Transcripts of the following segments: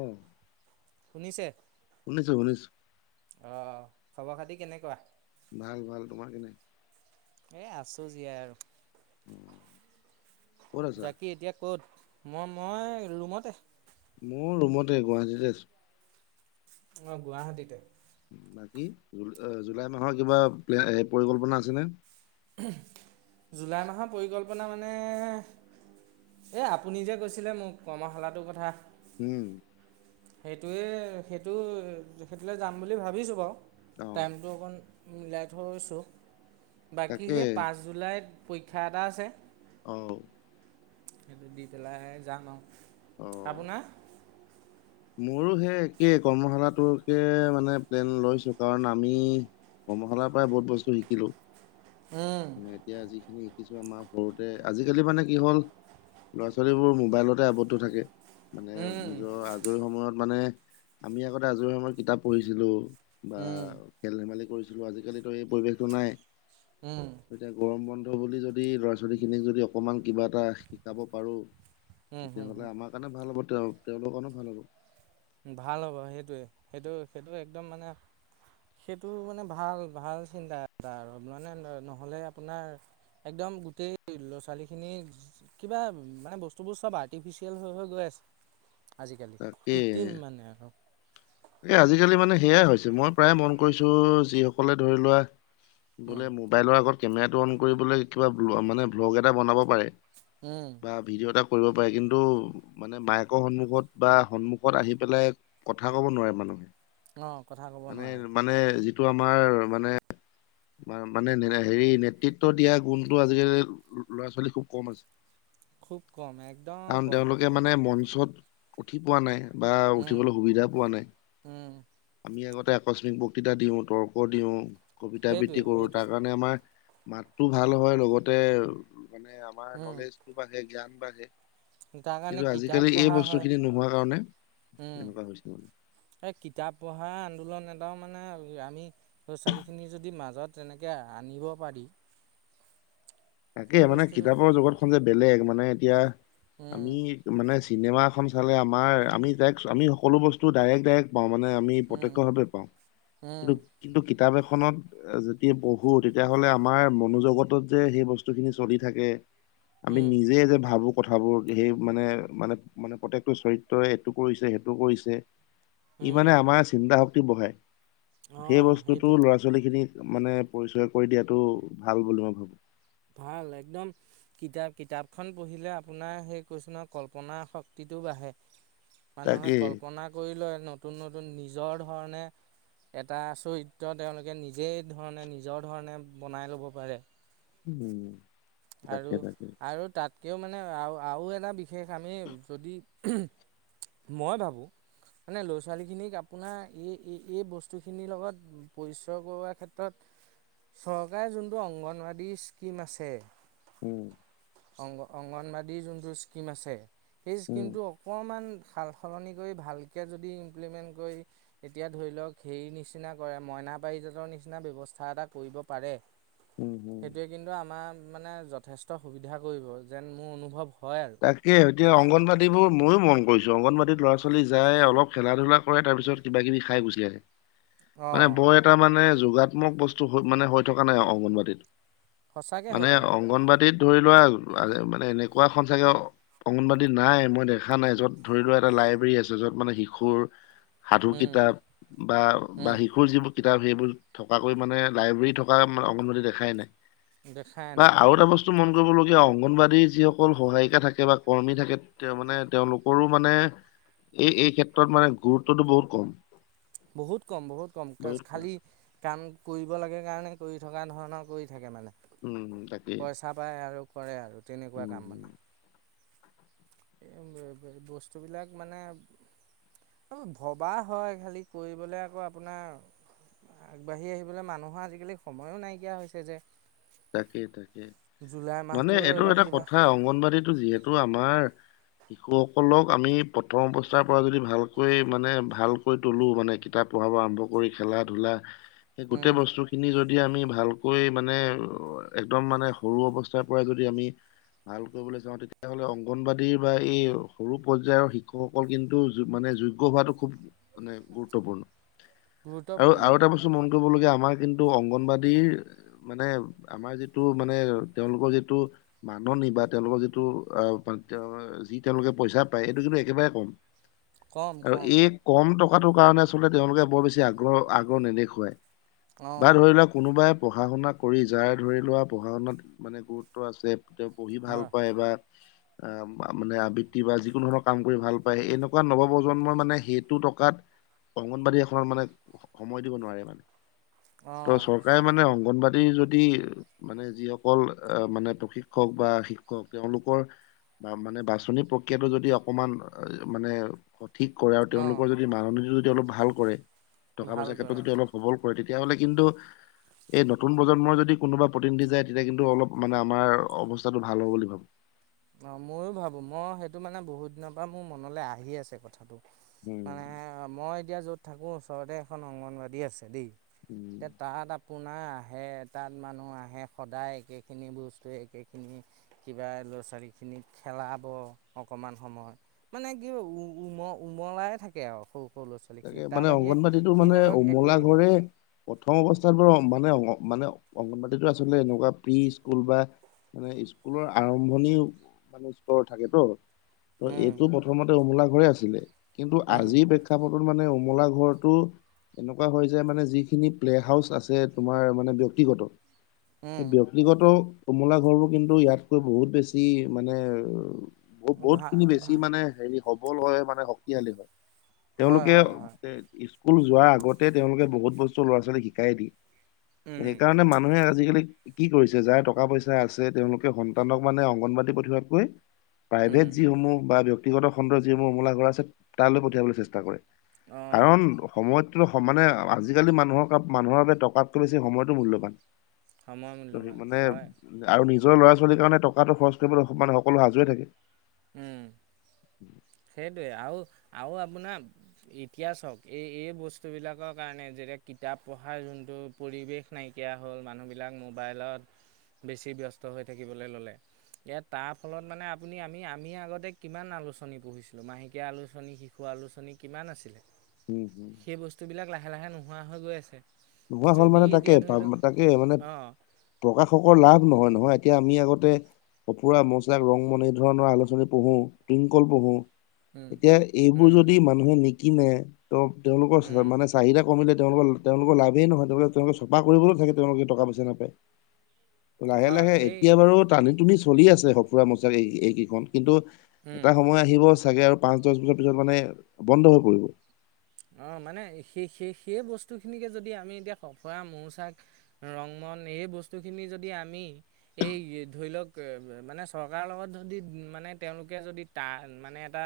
অ শুনিছে শুনিছো শুনিছো অ'। খবৰ, খাতি কেনেকুৱা? ভাল, ভাল, তোমাৰ কেনে? এ আছো জিয়াই আৰু। অ ক'ত আছা জাকি এতিয়া ক'ত? মই মই ৰুমতে মোৰ ৰুমতে গুৱাহাটীতে আছো। অ', গুৱাহাটীতে বাকী জুলাই মাহৰ কিবা প্লে পৰিকল্পনা আছেনে? জুলাই মাহৰ পৰিকল্পনা মানে, এই আপুনি যে কৈছিলে মোক কৰ্মশালাটোৰ কথা। উম। সেইটোৱে সেইটো সেইটো [unintelligible] যাম বুলি ভাবিছো বাৰু। অ টাইমটো অকন মিলাই থৈছোঁ। বাকী তাকে সেই পাঁচ জুলাইত পৰীক্ষা এটা আছে। অ'। সেইটো দি পেলাই যাম আৰু। অ'। আপোনাৰ মোৰো সেই একেই কৰ্মশালাটোকে মানে প্লেন লৈছো কাৰণ আমি কৰ্মশালাৰ পৰাই বহুত বস্তু শিকিলো। উম ন এতিয়া যিখিনি কিছু আমাৰ সৰুতে আজিকালি মানে কি হ'ল ল'ৰা-ছোৱালীবোৰ মোবাইলতে আৱদ্ধ থাকে। মানে উম নিজৰ আজৰি সময়ত মানে আমি আগতে আজৰি সময়ত কিতাপ পঢ়িছিলো। বা উম খেল-ধেমালি কৰিছ ছিলো আজিকালিটো এই পৰিৱেশটো নাই। উম এতিয়া গৰম বন বুলি যদি ল'ৰা-ছোৱালীখিনিক যদি অকণমান কিবা এটা শিকাব পাৰোঁ। উম উম উম। তেতিয়াহ'লে আমাৰ কাৰণে ভাল হ'ব। তেওঁ তেওঁলোকৰ কাৰণেও ভাল হ'ব। ভাল হ'ব সেইটোৱে, সেইটো, সেইটো একদম মানে সেইটো মানে ভাল, ভাল চিন্তা এটা আৰু মানে নহ'লে আপোনাৰ একদম গোটেই ল'ৰা ছোৱালীখিনি কিবা মানে বস্তুবোৰ চব আৰ্টিফিচিয়েল হৈ, হৈ গৈ আছে। আজিকালি কি এ আজিকালি মানে সেইয়াই হৈছে মই প্ৰায় মন কৰিছো যিসকলে ধৰি লোৱা উম বোলে মোবাইলৰ আগত কেমেৰাটো অন কৰিবলে কিবা মানে, ব্লগ এটা বনাব পাৰে। উম বা ভিডিঅ' এটা কৰিব পাৰে কিন্তু মানে মাইকৰ সন্মুখত বা সন্মুখত আহি পেলাই কথা ক'ব নোৱাৰে মানুহে। অঁ কথা ক'ব মানে নোৱাৰে মানে যিটো এইটো আমাৰ মানে। মানে হেৰি নেতৃত্ব দিয়া গুণটো আজিকালি ল'ৰা ছোৱালী খুব কম আছে। খুব কম একদম কাৰণ কম তেওঁলোকে মানে মঞ্চত। উঠি পোৱা নাই। বা উম উঠিবলৈ সুবিধা পোৱা নাই। উম আমি আগত আকস্মিক বক্তৃতা দিওঁ, তৰ্ক দিওঁ। কবিতা সেইটোৱে আবৃত্তি কৰো তাৰ সেইটোৱে কাৰণে আমাৰ। মাতটো ভাল হয় লগতে। মানে আমাৰ উম নলেজতো বাঢ়ে জ্ঞান। বাঢ়ে। তাৰ কাৰণে কিন্তু কিতাপ আজিকালি এই পঢ়া হয়। বস্তুখিনি নোহোৱা কাৰণে উম', এনেকুৱা হৈছে মানে এই কিতাপ পঢ়া -এটাও মানে আমি ল'ৰা ছোৱালীখিনি যদি মাজত তেনেকে আনিব পাৰি। তাকে সেই মানে বস্তুটো কিতাপৰ জগত খন যে বেলেগ মা মানে এতিয়া। উম আমি মানে চিনেমা এখন চালে আমাৰ আমি ডাইৰেক্ট আমি সকলো বস্তু ডাইৰেক্ট- ডাইৰেক্ট পাওঁ মানে আমি উম প্ৰতক্ষ্য ভাৱে পাওঁ কিন্তু- উম কিন্তু কিতাপ এখনত। যেতিয়া পঢ়ো তেতিয়াহ'লে আমাৰ মনোজগতত যে সেই বস্তু। বস্তুখিনি চলি থাকে। আমি উম নিজে যে ভাবো। কথাবোৰ সেই মানে- মানে - মানে প্ৰত্যেকটো চৰিত্ৰই এইটো কৰিছে সেইটো কৰিছে। ই উম মানে আমাৰ চিন্তা ভ বহায় সেই অঁ বস্তুতটো সেইটোৱে ল'ৰা ছোৱালী খিনি মানে পৰিচয় কৰি দিয়াটো ভাল বুলি মই ভাবো। ভাল একদম কিতাপ কিতাপখন পঢ়িলে আপোনাৰ সেই কৈছে ন কল্পনাাৰ শক্তিটো বাঢ়ে। মানুহে তাকে কল্পনা কৰি লয়নো। নতুন - নতুন নিজৰ ধৰণে এটা চৰিত্ৰ তেওঁলোকে নিজেই ধৰণে নিজৰ ধৰণে বনাই ল'ব পাৰে। উম', তাকে আৰু- তাকে আৰু তাত? কিয় মানে আৰু আৰু এটা বিশেষ আমি যদি মই ভাবোঁ মানে ল'ৰা ছোৱালীখিনিক আপোনাৰ এই এই- এই বস্তুখিনিৰ লগত পৰিচয় কৰোৱাৰ ক্ষেত্ৰত চৰকাৰে যোনটো অংগনবডাদী স্কিম আছে। উম', অংগ - অংগনবাদী যোনটো স্কীম আছে। সেই উম, স্কীমটো অকণমান। সাল সলনি কৰি ভালকৈ যদি ইমপ্লিমেণ্ট কৰি এতিয়া ধৰি লওক হেৰি নিচিনা কৰে মইনা পাৰিজাতৰ নিচিনা ব্যৱস্থা এটা কৰিব পাৰে। উম, উম। সেইটোৱে কিন্তু আমাৰ। মানে যথেষ্ট সুবিধা কৰিব যেন মোৰ অনুভৱ হয় আৰু তাকে এতিয়া অংগনবাদী বোৰ ময়ো মন কৰিছো অংগনবাদীত ল'ৰা ছোৱালী যায় অলপ খেলা ধূলা কৰে তাৰপিছত কিবা কিবি খাই গুচি আহে। মানে অঁ বৰ এটা মানে যোগাত্মক বস্তু মানে হৈ থকা নাই অংগনবাদীতো। সঁচাকৈ হৈ মানে থকা নাই অংগনবদীত ধৰি লোৱা মানে এনেকুৱা এখন চাগে অংগনবাদী নাই মই দেখা নাই য'ত ধৰি লোৱা এটা লাইব্ৰেৰী আছে য'ত মানে শিশুৰ সাধু কিতাপ বা বা শিশুৰ যিবোৰ কিতাপ সেইবোৰ থকাকৈ মানে লাইব্ৰেৰী থকা মানে অংগবাদী দেখাই নাই। বা দেখায়েনাই আৰু এটা বস্তু মন কৰিবলগীয়া অংগনবাদীয়ে [unintelligible] অকল সহায়িকা থাকে বা কৰ্মী থাকে তেওঁ মানে তেওঁলোকৰো মানে এই এই ক্ষেত্ৰত মানে গুৰুত্বটো বহুত কম। বহুত কম বহুত কম বহুত কম খালী কাম কৰিব লাগে কাৰণে কৰি থকা ধৰণৰ কৰি থাকে মানে। উম তাকেই পইচা পায় আৰু কৰে আৰু তেনেকুৱা উম কাম হম মানে। এই বস্তুবিলাক মানে ভবা হয় খালী কৰিবলৈ আকৌ আপোনাৰ আগবাঢ়ি আহিবলৈ মানুহৰ আজিকালি সময়ো নাইকিয়া হৈছে যে। তাকে তাকে জুলাই মানে মাহটোৱে এইটো অলপ এটা কিবা কথা অংগনবাদীতো যিহেতু এইটো আমাৰ শিশুসকলক আমি প্ৰথম অৱস্থাৰ পৰা যদি ভালকৈ মানে ভালকৈ তলো মানে কিতাপ পঢ়া আৰম্ভ কৰি খেলা ধূলা সেই গোটেই উম বস্তু খিনি যদি যদি আমি ভালকৈ মানে একদম মানে সৰু অৱস্থাৰ পৰা যদি আমি ভাল কৰিবলৈ চাওঁ তেতিয়া হ'লে অংগনবাদীৰ বা এই সৰু পৰ্যায়ৰ শিক্ষকসকল কিন্তু মানে যোগ্য হোৱাটো খুব মানে গুৰুত্বপূৰ্ণ। আৰু আৰু গুৰুত্বপূৰ্ণটো এটা বস্তু মন কৰিব লগীয়া আমাৰ কিন্তু অংগনবাদীৰ মানে আমাৰ যিটো মানে তেওঁলোকৰ যিটো মাননি বা তেওঁলোকৰ যিটো আহ তেওঁ যি তেওঁলোকে পইচা পায় এইটো কিন্তু একেবাৰে কম। কম আৰু কম এই কম টকা সেইটো কাৰণে আচলতে তেওঁলোকে বৰ বেছি আগ্ৰহ আগ্ৰহ নেদেখুৱায়। বা অঁ ধৰি লোৱা কোনোবাই পঢ়া শুনা কৰি যাৰ ধৰি লোৱা পঢ়া শুনাত মানে গুৰুত্ব আছে পঢ়ি ভাল হয় পায় বা আহ মানে আবৃত্তি বা যিকোনো ধৰণৰ কাম কৰি ভাল পায় এনেকুৱা নৱপ্ৰজন্মই মানে সেইটো টকাত অংগনবাদী এখনত মানে সময় দিব নোৱাৰে মানে। ত অঁ চৰকাৰে মানে অংগনবাদী [inaudible] যদি মানে যিসকল আহ মানে প্ৰশিক্ষক বা শিক্ষক তেওঁলোকৰ বা মানে বাচনি প্ৰক্ৰিয়াটো যদি অকমান মানে ঠিক কৰা আৰু অঁ তেওঁলোকৰ যদি [unintelligible] তেওঁ অলপ ভাল কৰে। টকা ভাল পইচাৰ ক্ষেত্ৰত কৰে যদি অলপ সবল কৰে তেতিয়া। তেতিয়াহ'লে কিন্তু এই নতুন প্ৰজন্মৰ যদি কোনোবা প্ৰতিনিধি যায় তেতিয়া কিন্তু অলপ মানে আমাৰ অৱস্থাটো ভাল হ'ব বুলি ভাবো। অ মইয়ো ভাবো মই সেইটো মানে বহুত দিনৰ পৰা মোৰ মনলৈ আহি আছে কথাটো। মানে উম, মই এতিয়া য'ত থাকো ওচৰতে এখন অংগনবাাদ়ী আছে দেই। উম। তে তাহ আপোনাৰ আহে তাত মানুহ আহে সদায় একেখিনি বস্তু একেখিনি কিবা ল চাৰীখিনিত খেলাব অকণমান সময় মানে কি উম উমলাই থাকে আৰু সৰু ল'ৰা তাকে ছোৱালীখিনিক তাৰ মানে বাহিৰে অংগনবাদীতো মানে সিহঁতক একো উমলা নিদিয়ে ঘৰে প্ৰথম অৱস্থাত তো মানে অ মানে অংগনবডাদীতো আচলতে এনেকুৱা প্ৰি স্কুল বা মানে স্কুলৰ আৰম্ভণি মানে স্তৰ থাকে তো, ত উম এইটো প্ৰথমতে অমোলাক হৈ আছিলে। কিন্তু উম আজি-' মানে উমলা ঘৰতটো এনেকুৱা হয় যে মানে যিখিনি প্লে হাউচ আছে তোমাৰ মানে ব্যক্তিগত, সে উম ব্যক্তিগত কমলা ঘৰবোৰ কিন্তু ইয়াতকৈ বহুত বেছি মানে বহ বহুত ভা খিনি বেছি ভা মানে হেৰি সবল হয় মানে শক্তিশালী হয়। হয় তেওঁলোকে হয় হয় [unintelligible] কুল যোৱাৰ আগত তে তেওঁলে বহুত বস্তু ল'ৰা-ছোৱালী শিক কাই দি উম সেইকাৰণে মানুহে আজিকালি কি কৰিছে যাৰ টকা পইচা আছে তেওঁলোকে সন্তানক মানে অংগনবাদী পঠোৱাতকৈ প্ৰাইভেট উম যিসমূহ বা ব্য ক্তিগত খণ্ডৰ যিসমূহ উমলাঘৰ আছে তালৈ পঠিয়াবলৈ চেষ্ট টা কৰে। অঁ কাৰণ সময়ত তোৰ সমানে আজিকালি মানুহৰ মানুহৰ বাবে টকাতকৈ বেছি সময়তো মূল্যবান সময় মূল্যৱান মানে হয় আৰু নিজ নিজৰ ল'ৰা-ছোৱালীৰ কাৰণে টকাটো খৰচ কৰিবলৈ সমান সকলো সাজুৱে থাকে। উম। [inaudible] সেইটোৱে আৰু আৰু, আপোনাৰ ইতিয়া চাওক এই এই বস্তুবিলাকৰ কাৰণে যেতিয়া কিতাপ পঢ়াৰ যোনটো পৰিৱেশ নাইকিয়া হ'ল, মানুহবিলাক মোবাইলত বেছি ব্যস্ত হৈ থাকিবলৈ ল'লে এ তাৰ ফলত মানে আপুনি আমি আমি আগতে কিমান আলোচনী পঢিছিলোঁ মাহেকীয়া আলোচনী, শিশু আলোচনী, কিমান আছিলে উম হুম। সেই বস্তুবিলাক লাহে লাহে নোহোৱা হৈ গৈ আছে। নোহোৱা হ'ল যদি মানে তাকে, এতিয়া ধৰি লওক তাকে, মানে অঁ প্ৰকাশকৰ লাভ নহয় নহয়। এতিয়া আমি আগতে কঁফুৰা মচাক ৰং মন এই ধৰণৰ আলোচনী পঢ়ো, টুিংকলল পঢ়ো উম এতিয়া এইবোৰ উম যদি মানুহে কি মই ত তেওঁলোকৰ উম মানে চাহিদা কমি তেওঁলোকৰ তেওঁলোকৰ লা স নহয়লে তেওঁলোকে চফা কৰিবলৈ থাকে তেওঁলোকে টকা পইচা নাপায়। লাহে হয় লাহে সেই এতিয়া বাৰু টানি টুনি চলি আছে [unintelligible] এইকেইখন কিন্তু উম এটা সময় আহিব চাগে আৰু পাঁচ দহ বছৰ পিছত মানে বন্ধ হৈ পৰিব। অ' মানে সেই সেই সেই বস্তুখিনিকে যদি আমি এতিয়া কফৰা মৌচাক, ৰংমন এই বস্তুখিনি যদি আমি এই ধৰি লওক মানে চৰকাৰৰ লগত যদি মানে তেওঁলোকে যদি ত মানে এটা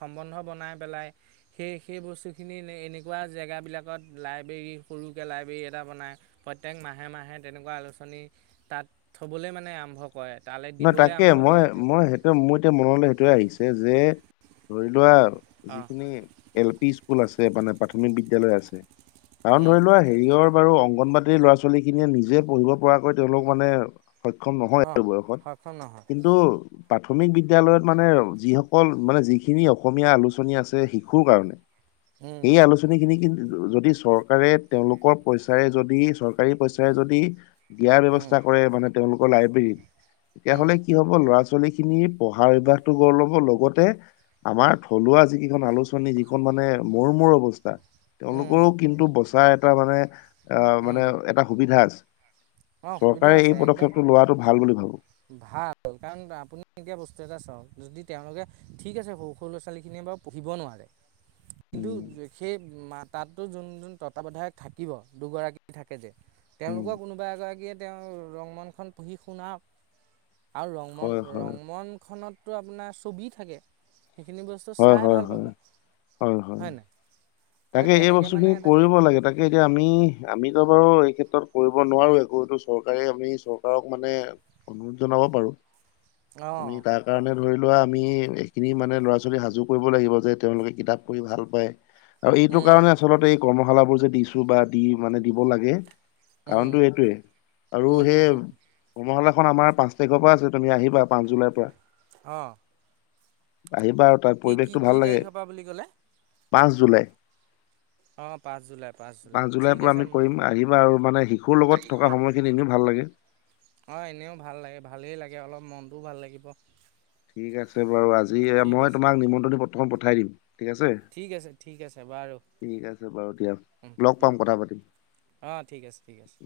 সম্বন্ধ বনাই পেলাই সেই সেই বস্তুখিনি এনেকুৱা জেগা বিলাকত লাইব্ৰেৰী, সৰুকৈ লাইব্ৰেৰী, এটা বনায় প্ৰত্যেক মাহে মাহে তেনেকুৱা আলোচনী, তাত থ'বলৈ মানে আৰম্ভ কৰে তালৈ নহয় দিবলৈ তাকে আৰম্ভ মই কৰে তে- মই সেইটো মোৰ এতিয়া মনলৈ সেইটোয়ে আহিছে যে ধৰি লোৱা অঁ যিখিনি এল পি স্কুল আছে মানে প্ৰাথমিক বিদ্য়ালয় আছে। কাৰণ উম, ধৰি লোৱা হেৰিয়ৰ বাৰু অং অংণবাদিৰ ল'ৰা ছোৱালী খিনিয়ে নিজে পঢ়িব পৰাকৈ তেওঁলোক মানে সক্ষ্যম নহয় অঁ এইটো বয়সত। সক্ষম নহয়। কিন্তু প্ৰাথমিক বিদ্য়ালয়ত মানে যিসকল মানে যিখিনি অসমীয়া আলোচনী আছে শিশুৰ কাৰণে উম, সেই আলোচনী খিনি কিন্তু যদি চৰকাৰে তেওঁলোকৰ পইচাৰে যদি চৰকাৰী পইচাৰে যদি দিয়াৰ উম, ব্যবস্তা কৰে মানে তেওঁলোকৰ লাইব্ৰেৰীত। এয়া উম। হ'লে কি হ'ব ল'ৰা-ছোৱালী খিনি পঢ়া অভ্যাসটো গঢ় ল'ব লগতে আমাৰ থলুৱা যি কেইখন আলোচনী যিখন মানে মূৰ মূৰ অৱস্থা তেওঁলোকৰো উম, কিন্তু বচাই এট টা মানে অ', মানে উম, এটা সুবিধা আছে। অ', সুবিধা চৰকাৰে এই আছে একদম পদক্ষেপটো লোৱাটো ভাল বুলি ভাবো। ভাল কাৰণ আপুনি এতিয়া বস্তু এটা চাওক, যদি তেওঁলোকে ঠিক আছে সৰু সৰু ল'ৰা ছোৱালীখিনিয়ে বাৰু পঢ়িব নোৱাৰে। কিন্তু উম সেই মাত তাতো যোন যোন তত্বাৱধায়ক থাকিব দুগৰাকী থাকে যে উম তেওঁলোকৰ কোনো থাকিয়ে তেওঁ ৰংমনখন পঢ়ি শুনা আৰু ৰংমন, হয় হয় ৰংমনখনত তো আপোনাৰ ছবি থাকে। সেইখিনি বস্তু হয়- চাই ভাল হয়- পাব হয়-হয়-হয় হয় নাই সেই তাকে এই তেনেকে বস্তু মানে খিনি এটা কৰিব লাগে তাকে এতিয়া আমি আমি ইটা বাৰু এই ক্ষেত্ৰত কৰিব নোৱাৰো একো চৰকাৰে আমি চৰকাৰক মানে অনুৰোধ জনাব পাৰো। আমি অ', তাৰ কাৰণে ধৰি লোৱা আমি এইখিনি মানে ল'ৰা-ছোৱালী সাজু কৰিব লাগিব যে তেওঁলোকে কিতাপ পঢ়ি ভাল পায়। আৰু এইটো উম, কাৰণে আচলতে কৰ্মশালা বোৰ যে দিছো বা দি মানে দিব লাগে। উম, কাৰণটো এইটোৱে আৰু উম, হুম, সেই হুম, কমশালা খন আমাৰ পাঁচ তাৰিখৰ পৰা আছে তুমি আহিবা পাঁচ জুলাইৰ পৰা অ' আহিবা। তাত কি-কি- পৰিৱেশটো ভাল কি লাগে তাৰিখৰ পৰা বুলি ক'লে পাঁচ জুলাই। অঁ পাঁচ জুলাই পাঁচ জুলাই জুলাইৰ ঠিক পৰা আছে আমি কৰিম আহিবা আৰু মানে শিশুৰ লগত থকা সময়খিনি এনেও ভাল লাগে। অ' এনেও ভাল লাগে, ভালেই লাগে অলপ মনটোও ভাল লাগিব। ঠিক আছে বাৰু আজি। যি ঠিক মই আছে তোমাক নিমন্ত্ৰণি পত্ৰ। তোমাক পঠাই দিম। ঠিক আছে ঠিক আছে, ঠিক আছে বাৰু ঠিক আছে বাৰু দিয়া। লগ উম-উম পাম কথা পাতিম। অ' ঠিক আছে ঠিক আছে।